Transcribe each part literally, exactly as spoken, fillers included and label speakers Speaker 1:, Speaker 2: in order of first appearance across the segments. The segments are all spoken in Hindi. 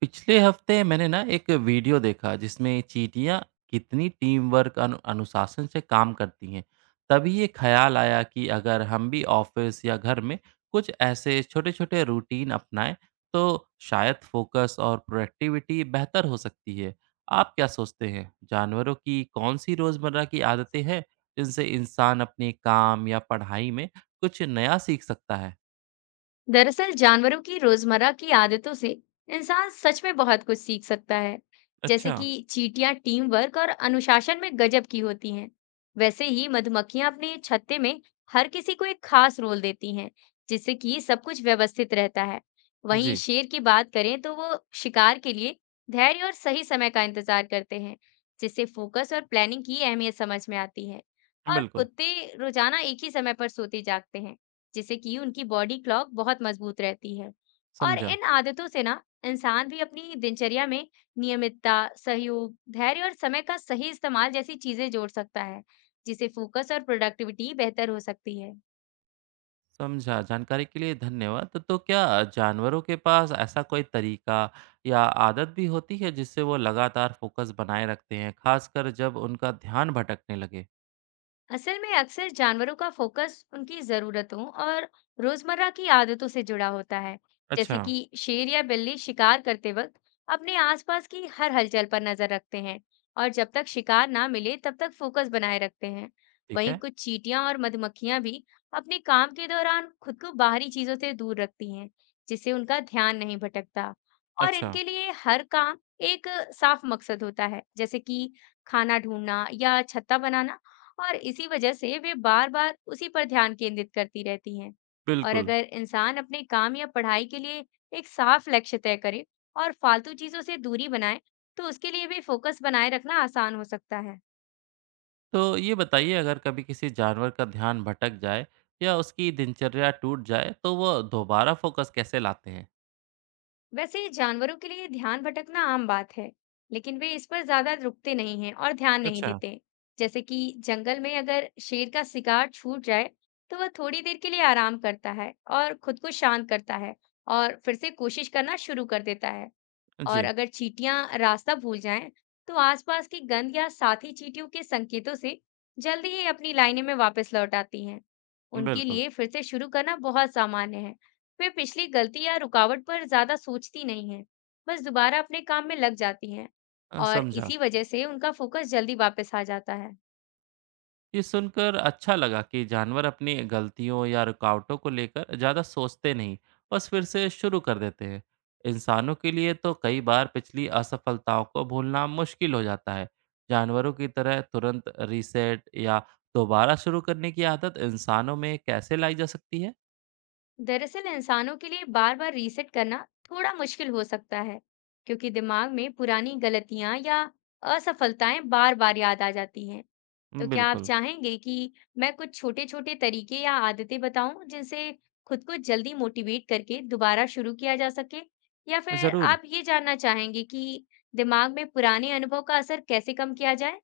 Speaker 1: पिछले हफ्ते मैंने ना एक वीडियो देखा जिसमें चींटियां कितनी टीम वर्क अनु, अनुशासन से काम करती हैं। तभी ये ख्याल आया कि अगर हम भी ऑफिस या घर में कुछ ऐसे छोटे छोटे रूटीन अपनाएं, तो शायद फोकस और प्रोडक्टिविटी बेहतर हो सकती है। आप क्या सोचते हैं, जानवरों की कौन सी रोज़मर्रा की आदतें हैं जिनसे इंसान अपने काम या पढ़ाई में कुछ नया सीख सकता है?
Speaker 2: दरअसल जानवरों की रोजमर्रा की आदतों से इंसान सच में बहुत कुछ सीख सकता है। जैसे
Speaker 1: अच्छा।
Speaker 2: कि चींटियां टीम वर्क और अनुशासन में गजब की होती हैं। वैसे ही मधुमक्खियां अपने छत्ते में हर किसी को एक खास रोल देती हैं, जिससे कि सब कुछ व्यवस्थित रहता है। वहीं
Speaker 1: जी।
Speaker 2: शेर की बात करें तो वो शिकार के लिए धैर्य और सही समय का इंतजार करते हैं, जिससे फोकस और प्लानिंग की अहमियत समझ में आती है। और
Speaker 1: बिल्कुल।
Speaker 2: कुत्ते रोजाना एक ही समय पर सोते जागते हैं, जिससे कि उनकी बॉडी क्लॉक बहुत मजबूत रहती है। और
Speaker 1: समझा।
Speaker 2: इन आदतों से ना इंसान भी अपनी दिनचर्या में नियमितता, सहयोग, धैर्य और समय का सही इस्तेमाल जैसी चीजें जोड़ सकता है, जिससे फोकस और प्रोडक्टिविटी बेहतर हो सकती है।
Speaker 1: समझा। जानकारी के लिए धन्यवाद। तो तो क्या जानवरों के पास ऐसा कोई तरीका या आदत भी होती है जिससे वो लगातार फोकस बनाए रखते हैं, खासकर जब उनका ध्यान भटकने लगे?
Speaker 2: असल में अक्सर जानवरों का फोकस उनकी जरूरतों और रोजमर्रा की आदतों से जुड़ा होता है।
Speaker 1: अच्छा।
Speaker 2: जैसे कि शेर या बिल्ली शिकार करते वक्त अपने आसपास की हर हलचल पर नजर रखते हैं, और जब तक शिकार ना मिले तब तक फोकस बनाए रखते हैं।
Speaker 1: ठीक
Speaker 2: वहीं
Speaker 1: है।
Speaker 2: कुछ चींटियां और मधुमक्खियां भी अपने काम के दौरान खुद को बाहरी चीजों से दूर रखती हैं, जिससे उनका ध्यान नहीं भटकता। और
Speaker 1: अच्छा।
Speaker 2: इनके लिए हर काम एक साफ मकसद होता है, जैसे कि खाना ढूंढना या छत्ता बनाना, और इसी वजह से वे बार-बार उसी पर ध्यान केंद्रित करती रहती हैं। और
Speaker 1: बिल्कुल।
Speaker 2: अगर इंसान अपने काम या पढ़ाई के लिए एक साफ लक्ष्य तय करे और फालतू चीजों से दूरी बनाए, तो उसके लिए भी फोकस बनाए रखना आसान हो सकता है।
Speaker 1: तो ये बताइए, अगर कभी किसी जानवर का ध्यान भटक जाए या उसकी दिनचर्या टूट जाए, तो वो दोबारा फोकस कैसे लाते हैं?
Speaker 2: वैसे जानवरों के लिए ध्यान भटकना आम बात है, लेकिन वे इस पर ज्यादा रुकते नहीं हैं और ध्यान नहीं
Speaker 1: अच्छा।
Speaker 2: देते। जैसे कि जंगल में अगर शेर का शिकार छूट जाए, तो वह थोड़ी देर के लिए आराम करता है और खुद को शांत करता है, और फिर से कोशिश करना शुरू कर देता है। और
Speaker 1: जी।
Speaker 2: अगर चींटियां रास्ता भूल जाएं, तो आसपास की गंध या साथी चींटियों के संकेतों से जल्दी ही अपनी लाइनें में वापस लौट आती हैं। उनके
Speaker 1: बिल्कुल।
Speaker 2: लिए फिर से शुरू करना बहुत सामान्य है। वे पिछली गलती या रुकावट पर ज्यादा सोचती नहीं हैं, बस दोबारा अपने काम में लग जाती हैं,
Speaker 1: अ,
Speaker 2: और
Speaker 1: समझा।
Speaker 2: इसी वजह से उनका फोकस जल्दी वापस आ जाता है।
Speaker 1: ये सुनकर अच्छा लगा कि जानवर अपनी गलतियों या रुकावटों को लेकर ज़्यादा सोचते नहीं, बस फिर से शुरू कर देते हैं। इंसानों के लिए तो कई बार पिछली असफलताओं को भूलना मुश्किल हो जाता है। जानवरों की तरह तुरंत रीसेट या दोबारा शुरू करने की आदत इंसानों में कैसे लाई जा सकती है?
Speaker 2: दरअसल इंसानों के लिए बार बार रीसेट करना थोड़ा मुश्किल हो सकता है, क्योंकि दिमाग में पुरानी गलतियां या असफलताएं बार बार याद आ जाती हैं। तो क्या आप
Speaker 1: बिल्कुल।
Speaker 2: चाहेंगे कि मैं कुछ छोटे छोटे तरीके या आदतें बताऊं जिनसे खुद को जल्दी मोटिवेट करके दोबारा शुरू किया जा सके, या फिर
Speaker 1: ज़रूर।
Speaker 2: आप ये जानना चाहेंगे कि दिमाग में पुराने अनुभव का असर कैसे कम किया जाए?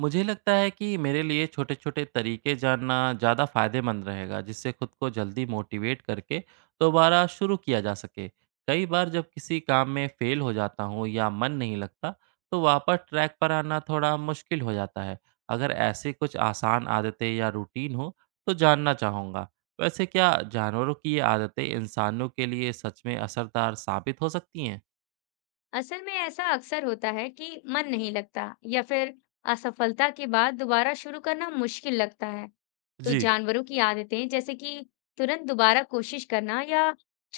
Speaker 1: मुझे लगता है कि मेरे लिए छोटे-छोटे तरीके जानना ज़्यादा फायदेमंद रहेगा, जिससे खुद को जल्दी मोटिवेट करके दोबारा शुरू किया जा सके। कई बार जब किसी काम में फेल हो जाता हूँ या मन नहीं लगता, तो वापस ट्रैक पर आना थोड़ा मुश्किल हो जाता है। अगर ऐसे कुछ आसान आदतें या रूटीन हो, तो जानना चाहूँगा। वैसे क्या जानवरों की ये आदतें इंसानों के लिए सच में असरदार साबित हो सकती हैं?
Speaker 2: असल में ऐसा अक्सर होता है कि मन नहीं लगता, या फिर असफलता के बाद दोबारा शुरू करना मुश्किल लगता है। तो
Speaker 1: जी।
Speaker 2: जानवरों की आदतें, जैसे कि तुरंत दोबारा कोशिश करना या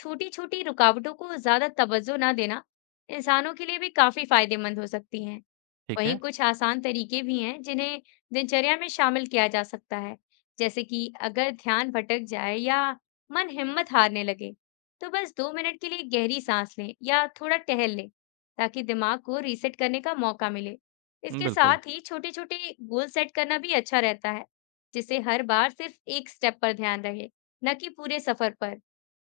Speaker 2: छोटी छोटी रुकावटों को ज्यादा तवज्जो ना देना, इंसानों के लिए भी काफी फायदेमंद हो सकती हैं।
Speaker 1: ठीक
Speaker 2: वहीं
Speaker 1: है।
Speaker 2: कुछ आसान तरीके भी हैं जिन्हें दिनचर्या में शामिल किया जा सकता है। जैसे कि अगर ध्यान भटक जाए या मन हिम्मत हारने लगे, तो बस दो मिनट के लिए गहरी सांस लें या थोड़ा टहल लें, ताकि दिमाग को रीसेट करने का मौका मिले। इसके
Speaker 1: बिल्कुल।
Speaker 2: साथ ही छोटे छोटे गोल सेट करना भी अच्छा रहता है, जिससे हर बार सिर्फ एक स्टेप पर ध्यान रहे, न कि पूरे सफर पर।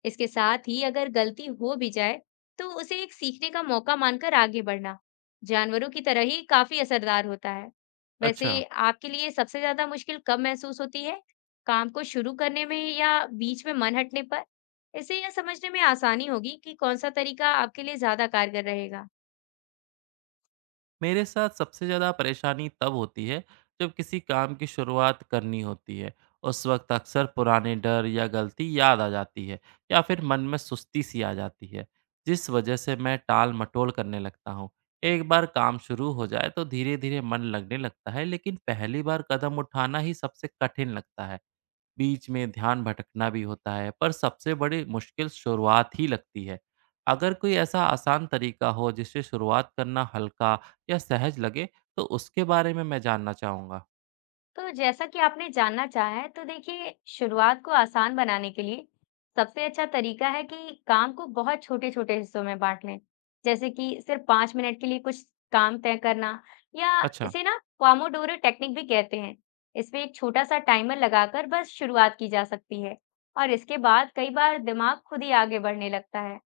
Speaker 2: इसके साथ ही अगर गलती हो भी जाए, तो उसे एक सीखने का मौका मानकर आगे बढ़ना जानवरों की तरह ही काफ़ी असरदार होता है। वैसे
Speaker 1: अच्छा।
Speaker 2: आपके लिए सबसे ज़्यादा मुश्किल कब महसूस होती है? काम को शुरू करने में, या बीच में मन हटने पर? इससे यह समझने में आसानी होगी कि कौन-सा तरीका आपके लिए ज़्यादा कारगर रहेगा।
Speaker 1: मेरे साथ सबसे ज़्यादा परेशानी तब होती है जब किसी काम की शुरुआत करनी होती है। उस वक्त अक्सर पुराने डर या गलती याद आ जाती है या फिर मन में सुस्ती सी आ जाती है, जिस वजह से मैं टाल-मटोल करने लगता हूँ। एक बार काम शुरू हो जाए तो धीरे-धीरे मन लगने लगता है, लेकिन पहली बार कदम उठाना ही सबसे कठिन लगता है। बीच में ध्यान भटकना भी होता है, पर सबसे बड़ी मुश्किल शुरुआत ही लगती है। अगर कोई ऐसा आसान तरीका हो जिससे शुरुआत करना हल्का या सहज लगे, तो उसके बारे में मैं जानना चाहूँगा।
Speaker 2: तो जैसा कि आपने जानना चाहा है, तो देखिए, शुरुआत को आसान बनाने के लिए सबसे अच्छा तरीका है कि काम को बहुत छोटे-छोटे हिस्सों में बांट लें। जैसे कि सिर्फ पाँच मिनट के लिए कुछ काम तय करना, या
Speaker 1: अच्छा।
Speaker 2: इसे ना पोमोडोरो टेक्निक भी कहते हैं। इसमें एक छोटा सा टाइमर लगाकर बस शुरुआत की जा सकती है, और इसके बाद कई बार दिमाग खुद ही आगे बढ़ने लगता है।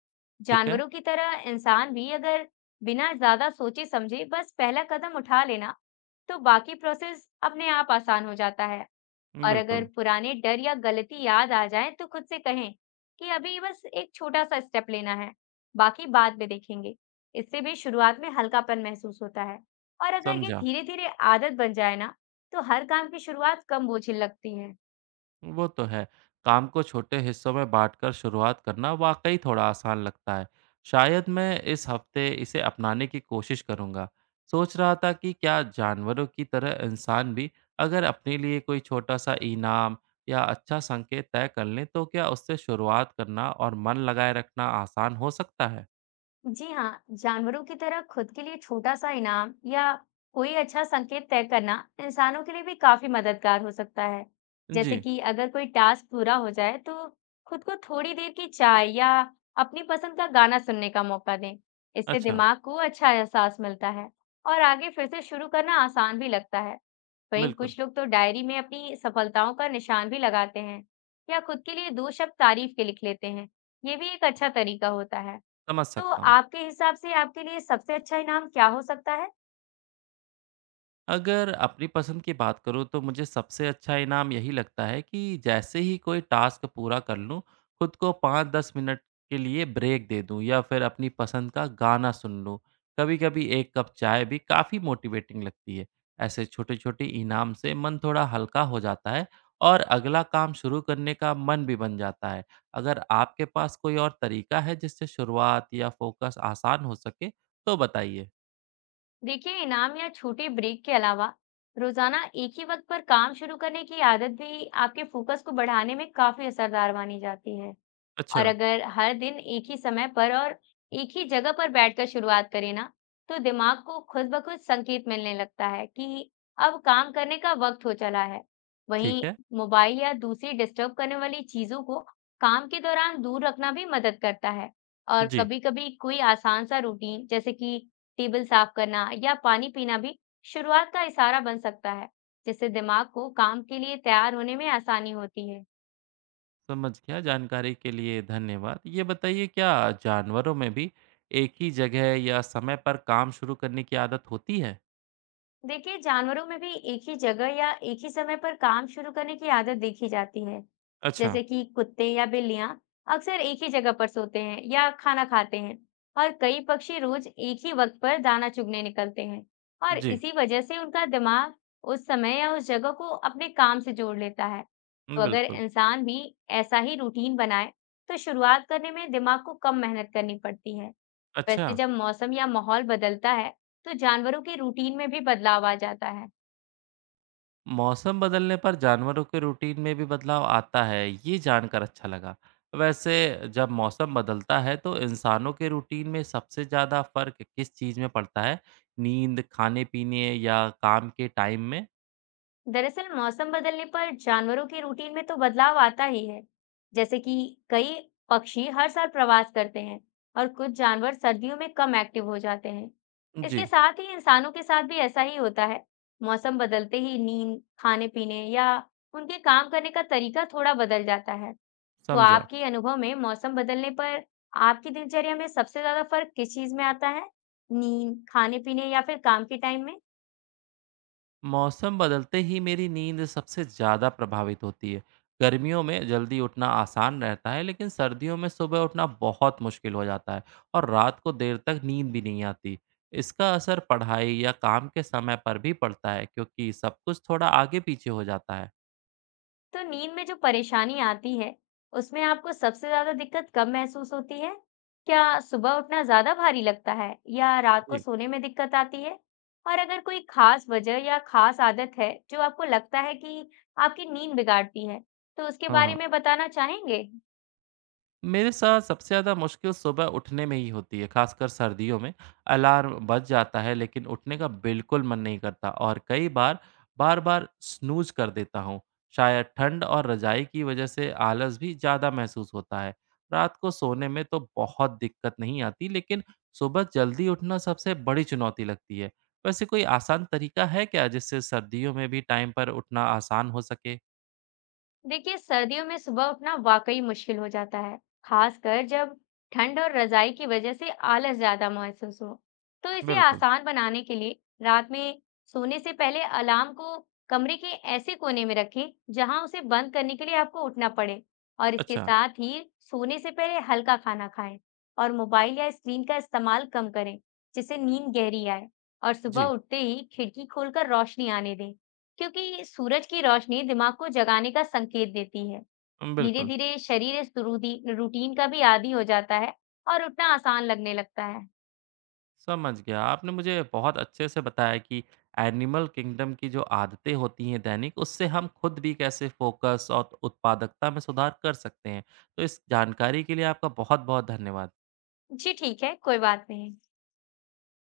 Speaker 1: ठीक है।
Speaker 2: जानवरों की तरह इंसान भी अगर बिना ज्यादा सोचे समझे बस पहला कदम उठा लेना, तो बाकी प्रोसेस अपने आप आसान हो जाता है। और अगर
Speaker 1: बिल्कुल।
Speaker 2: पुराने डर या गलती याद आ जाए, तो खुद से कहें कि अभी बस एक छोटा सा स्टेप लेना है, बाकी बाद में देखेंगे। इससे भी शुरुआत में हल्कापन महसूस होता है, और अगर ये
Speaker 1: समझा।
Speaker 2: धीरे धीरे आदत बन जाए ना, तो हर काम की शुरुआत कम बोझिल लगती है।
Speaker 1: वो तो है। काम को छोटे हिस्सों में बाँटकर शुरुआत करना वाक़ई थोड़ा आसान लगता है। शायद मैं इस हफ्ते इसे अपनाने की कोशिश करूँगा। सोच रहा था कि क्या जानवरों की तरह इंसान भी अगर अपने लिए कोई छोटा-सा इनाम या अच्छा संकेत तय कर लें, तो क्या उससे शुरुआत करना और मन लगाए रखना आसान हो सकता है?
Speaker 2: जी हाँ, जानवरों की तरह खुद के लिए छोटा सा इनाम या कोई अच्छा संकेत तय करना इंसानों के लिए भी काफी मददगार हो सकता है। जैसे
Speaker 1: जी।
Speaker 2: कि अगर कोई टास्क पूरा हो जाए, तो खुद को थोड़ी देर की चाय या अपनी पसंद का गाना सुनने का मौका दें। इससे
Speaker 1: अच्छा।
Speaker 2: दिमाग को अच्छा एहसास मिलता है, और आगे फिर से शुरू करना आसान भी लगता है। वहीं
Speaker 1: बिल्कुल।
Speaker 2: कुछ लोग तो डायरी में अपनी सफलताओं का निशान भी लगाते हैं, या खुद के लिए दो शब्द तारीफ के लिख लेते हैं। ये भी एक अच्छा तरीका होता है।
Speaker 1: समझ
Speaker 2: तो
Speaker 1: सकता हूँ।
Speaker 2: आपके हिसाब से आपके लिए सबसे अच्छा इनाम क्या हो सकता है?
Speaker 1: अगर अपनी पसंद की बात करूँ तो मुझे सबसे अच्छा इनाम यही लगता है कि जैसे ही कोई टास्क पूरा कर लूँ, खुद को पाँच से दस मिनट के लिए ब्रेक दे दूँ या फिर अपनी पसंद का गाना सुन लूँ। कभी-कभी एक कप चाय भी काफ़ी मोटिवेटिंग लगती है। ऐसे छोटे-छोटे इनाम से मन थोड़ा हल्का हो जाता है और अगला काम शुरू करने का मन भी बन जाता है। अगर आपके पास कोई और तरीका है जिससे शुरुआत या फ़ोकस आसान हो सके, तो बताइए?
Speaker 2: देखिए, इनाम या छोटे ब्रेक के अलावा रोजाना एक ही वक्त पर काम शुरू करने की आदत भी आपके फोकस को बढ़ाने में काफी असरदार मानी जाती है।
Speaker 1: अच्छा।
Speaker 2: और अगर हर दिन एक ही समय पर और एक ही जगह पर बैठकर शुरुआत करें ना, तो दिमाग को खुद ब खुद संकेत मिलने लगता है कि अब काम करने का वक्त हो चला है।
Speaker 1: ठीक
Speaker 2: वहीं
Speaker 1: है।
Speaker 2: मोबाइल या दूसरी डिस्टर्ब करने वाली चीज़ों को काम के दौरान दूर रखना भी मदद करता है। और
Speaker 1: जी।
Speaker 2: कभी-कभी कोई आसान सा रूटीन, जैसे कि टेबल साफ करना या पानी पीना, भी शुरुआत का इशारा बन सकता है, जिससे दिमाग को काम के लिए तैयार होने में आसानी होती है।
Speaker 1: समझ गया। जानकारी के लिए धन्यवाद। ये बताइए, क्या जानवरों में भी एक ही जगह या समय पर काम शुरू करने की आदत होती है?
Speaker 2: देखिए, जानवरों में भी एक ही जगह या एक ही समय पर काम शुरू करने की आदत देखी जाती है।
Speaker 1: अच्छा।
Speaker 2: जैसे कि कुत्ते या बिल्लियां अक्सर एक ही जगह पर सोते हैं या खाना खाते हैं, और कई पक्षी रोज एक ही वक्त पर दाना चुगने निकलते हैं, और
Speaker 1: जी।
Speaker 2: इसी वजह से उनका दिमाग उस समय या उस जगह को अपने काम से जोड़ लेता है। तो अगर
Speaker 1: बिल्कुल।
Speaker 2: इंसान भी ऐसा ही रूटीन बनाए, तो शुरुआत करने में दिमाग को कम मेहनत करनी पड़ती है।
Speaker 1: अच्छा।
Speaker 2: वैसे जब मौसम या माहौल बदलता है, तो जानवरों के रूटीन में भी बदलाव आ जाता है।
Speaker 1: मौसम बदलने पर जानवरों के रूटीन में भी बदलाव आता है, ये जानकर अच्छा लगा। वैसे जब मौसम बदलता है तो इंसानों के रूटीन में सबसे ज़्यादा फर्क किस चीज़ में पड़ता है, नींद, खाने पीने या काम के टाइम में?
Speaker 2: दरअसल मौसम बदलने पर जानवरों के रूटीन में तो बदलाव आता ही है। जैसे कि कई पक्षी हर साल प्रवास करते हैं, और कुछ जानवर सर्दियों में कम एक्टिव हो जाते हैं। इसके
Speaker 1: जी।
Speaker 2: साथ ही इंसानों के साथ भी ऐसा ही होता है। मौसम बदलते ही नींद, खाने-पीने या उनके काम करने का तरीका थोड़ा बदल जाता है। तो
Speaker 1: समझा।
Speaker 2: आपके अनुभव में मौसम बदलने पर आपकी दिनचर्या में सबसे ज्यादा फर्क किस चीज में आता है? नींद, खाने-पीने, या फिर काम के टाइम में?
Speaker 1: मौसम बदलते ही मेरी नींद सबसे ज़्यादा प्रभावित होती है। गर्मियों में जल्दी उठना आसान रहता है, लेकिन सर्दियों में सुबह उठना बहुत मुश्किल हो जाता है और रात को देर तक नींद भी नहीं आती। इसका असर पढ़ाई या काम के समय पर भी पड़ता है, क्योंकि सब कुछ थोड़ा आगे-पीछे हो जाता है।
Speaker 2: तो नींद में जो परेशानी आती है, उसमें आपको सबसे ज्यादा दिक्कत कब महसूस होती है? क्या सुबह उठना ज्यादा भारी लगता है, या रात को
Speaker 1: जी।
Speaker 2: सोने में दिक्कत आती है? और अगर कोई खास वजह या खास आदत है जो आपको लगता है कि आपकी नींद बिगाड़ती है, तो उसके
Speaker 1: हाँ,
Speaker 2: बारे
Speaker 1: हाँ।
Speaker 2: में बताना चाहेंगे?
Speaker 1: मेरे साथ सबसे ज़्यादा मुश्किल सुबह उठने में ही होती है, खासकर सर्दियों में। अलार्म बज जाता है लेकिन उठने का बिल्कुल मन नहीं करता और कई बार बार-बार स्नूज़ कर देता हूँ। शायद ठंड और रज़ाई की वज़ह से आलस भी ज़्यादा महसूस होता है। रात को सोने में तो बहुत दिक्कत नहीं आती लेकिन सुबह जल्दी उठना सबसे बड़ी चुनौती लगती है। वैसे कोई आसान तरीका है क्या जिससे सर्दियों में भी टाइम पर उठना आसान हो सके?
Speaker 2: देखिए, सर्दियों में सुबह उठना वाकई मुश्किल हो जाता है, खासकर जब ठंड और रजाई की वजह से आलस ज्यादा महसूस हो। तो इसे
Speaker 1: बिल्कुल।
Speaker 2: आसान बनाने के लिए रात में सोने से पहले अलार्म को कमरे के ऐसे कोने में रखें जहां उसे बंद करने के लिए आपको उठना पड़े। और इसके
Speaker 1: अच्छा।
Speaker 2: साथ ही सोने से पहले हल्का खाना खाएं और मोबाइल या स्क्रीन का इस्तेमाल कम करें, जिससे नींद गहरी आए। और सुबह
Speaker 1: जी।
Speaker 2: उठते ही खिड़की खोलकर रोशनी आने दें, क्योंकि सूरज की रोशनी दिमाग को जगाने का संकेत देती है। धीरे
Speaker 1: बिल्कुल।
Speaker 2: धीरे शरीर इस रूदी- रूटीन का भी आदी हो जाता है, और उठना आसान लगने लगता है।
Speaker 1: समझ गया। आपने मुझे बहुत अच्छे से बताया कि एनिमल किंगडम की जो आदतें होती हैं दैनिक, उससे हम खुद भी कैसे फोकस और उत्पादकता में सुधार कर सकते हैं। तो इस जानकारी के लिए आपका बहुत-बहुत धन्यवाद।
Speaker 2: जी ठीक है, कोई बात नहीं।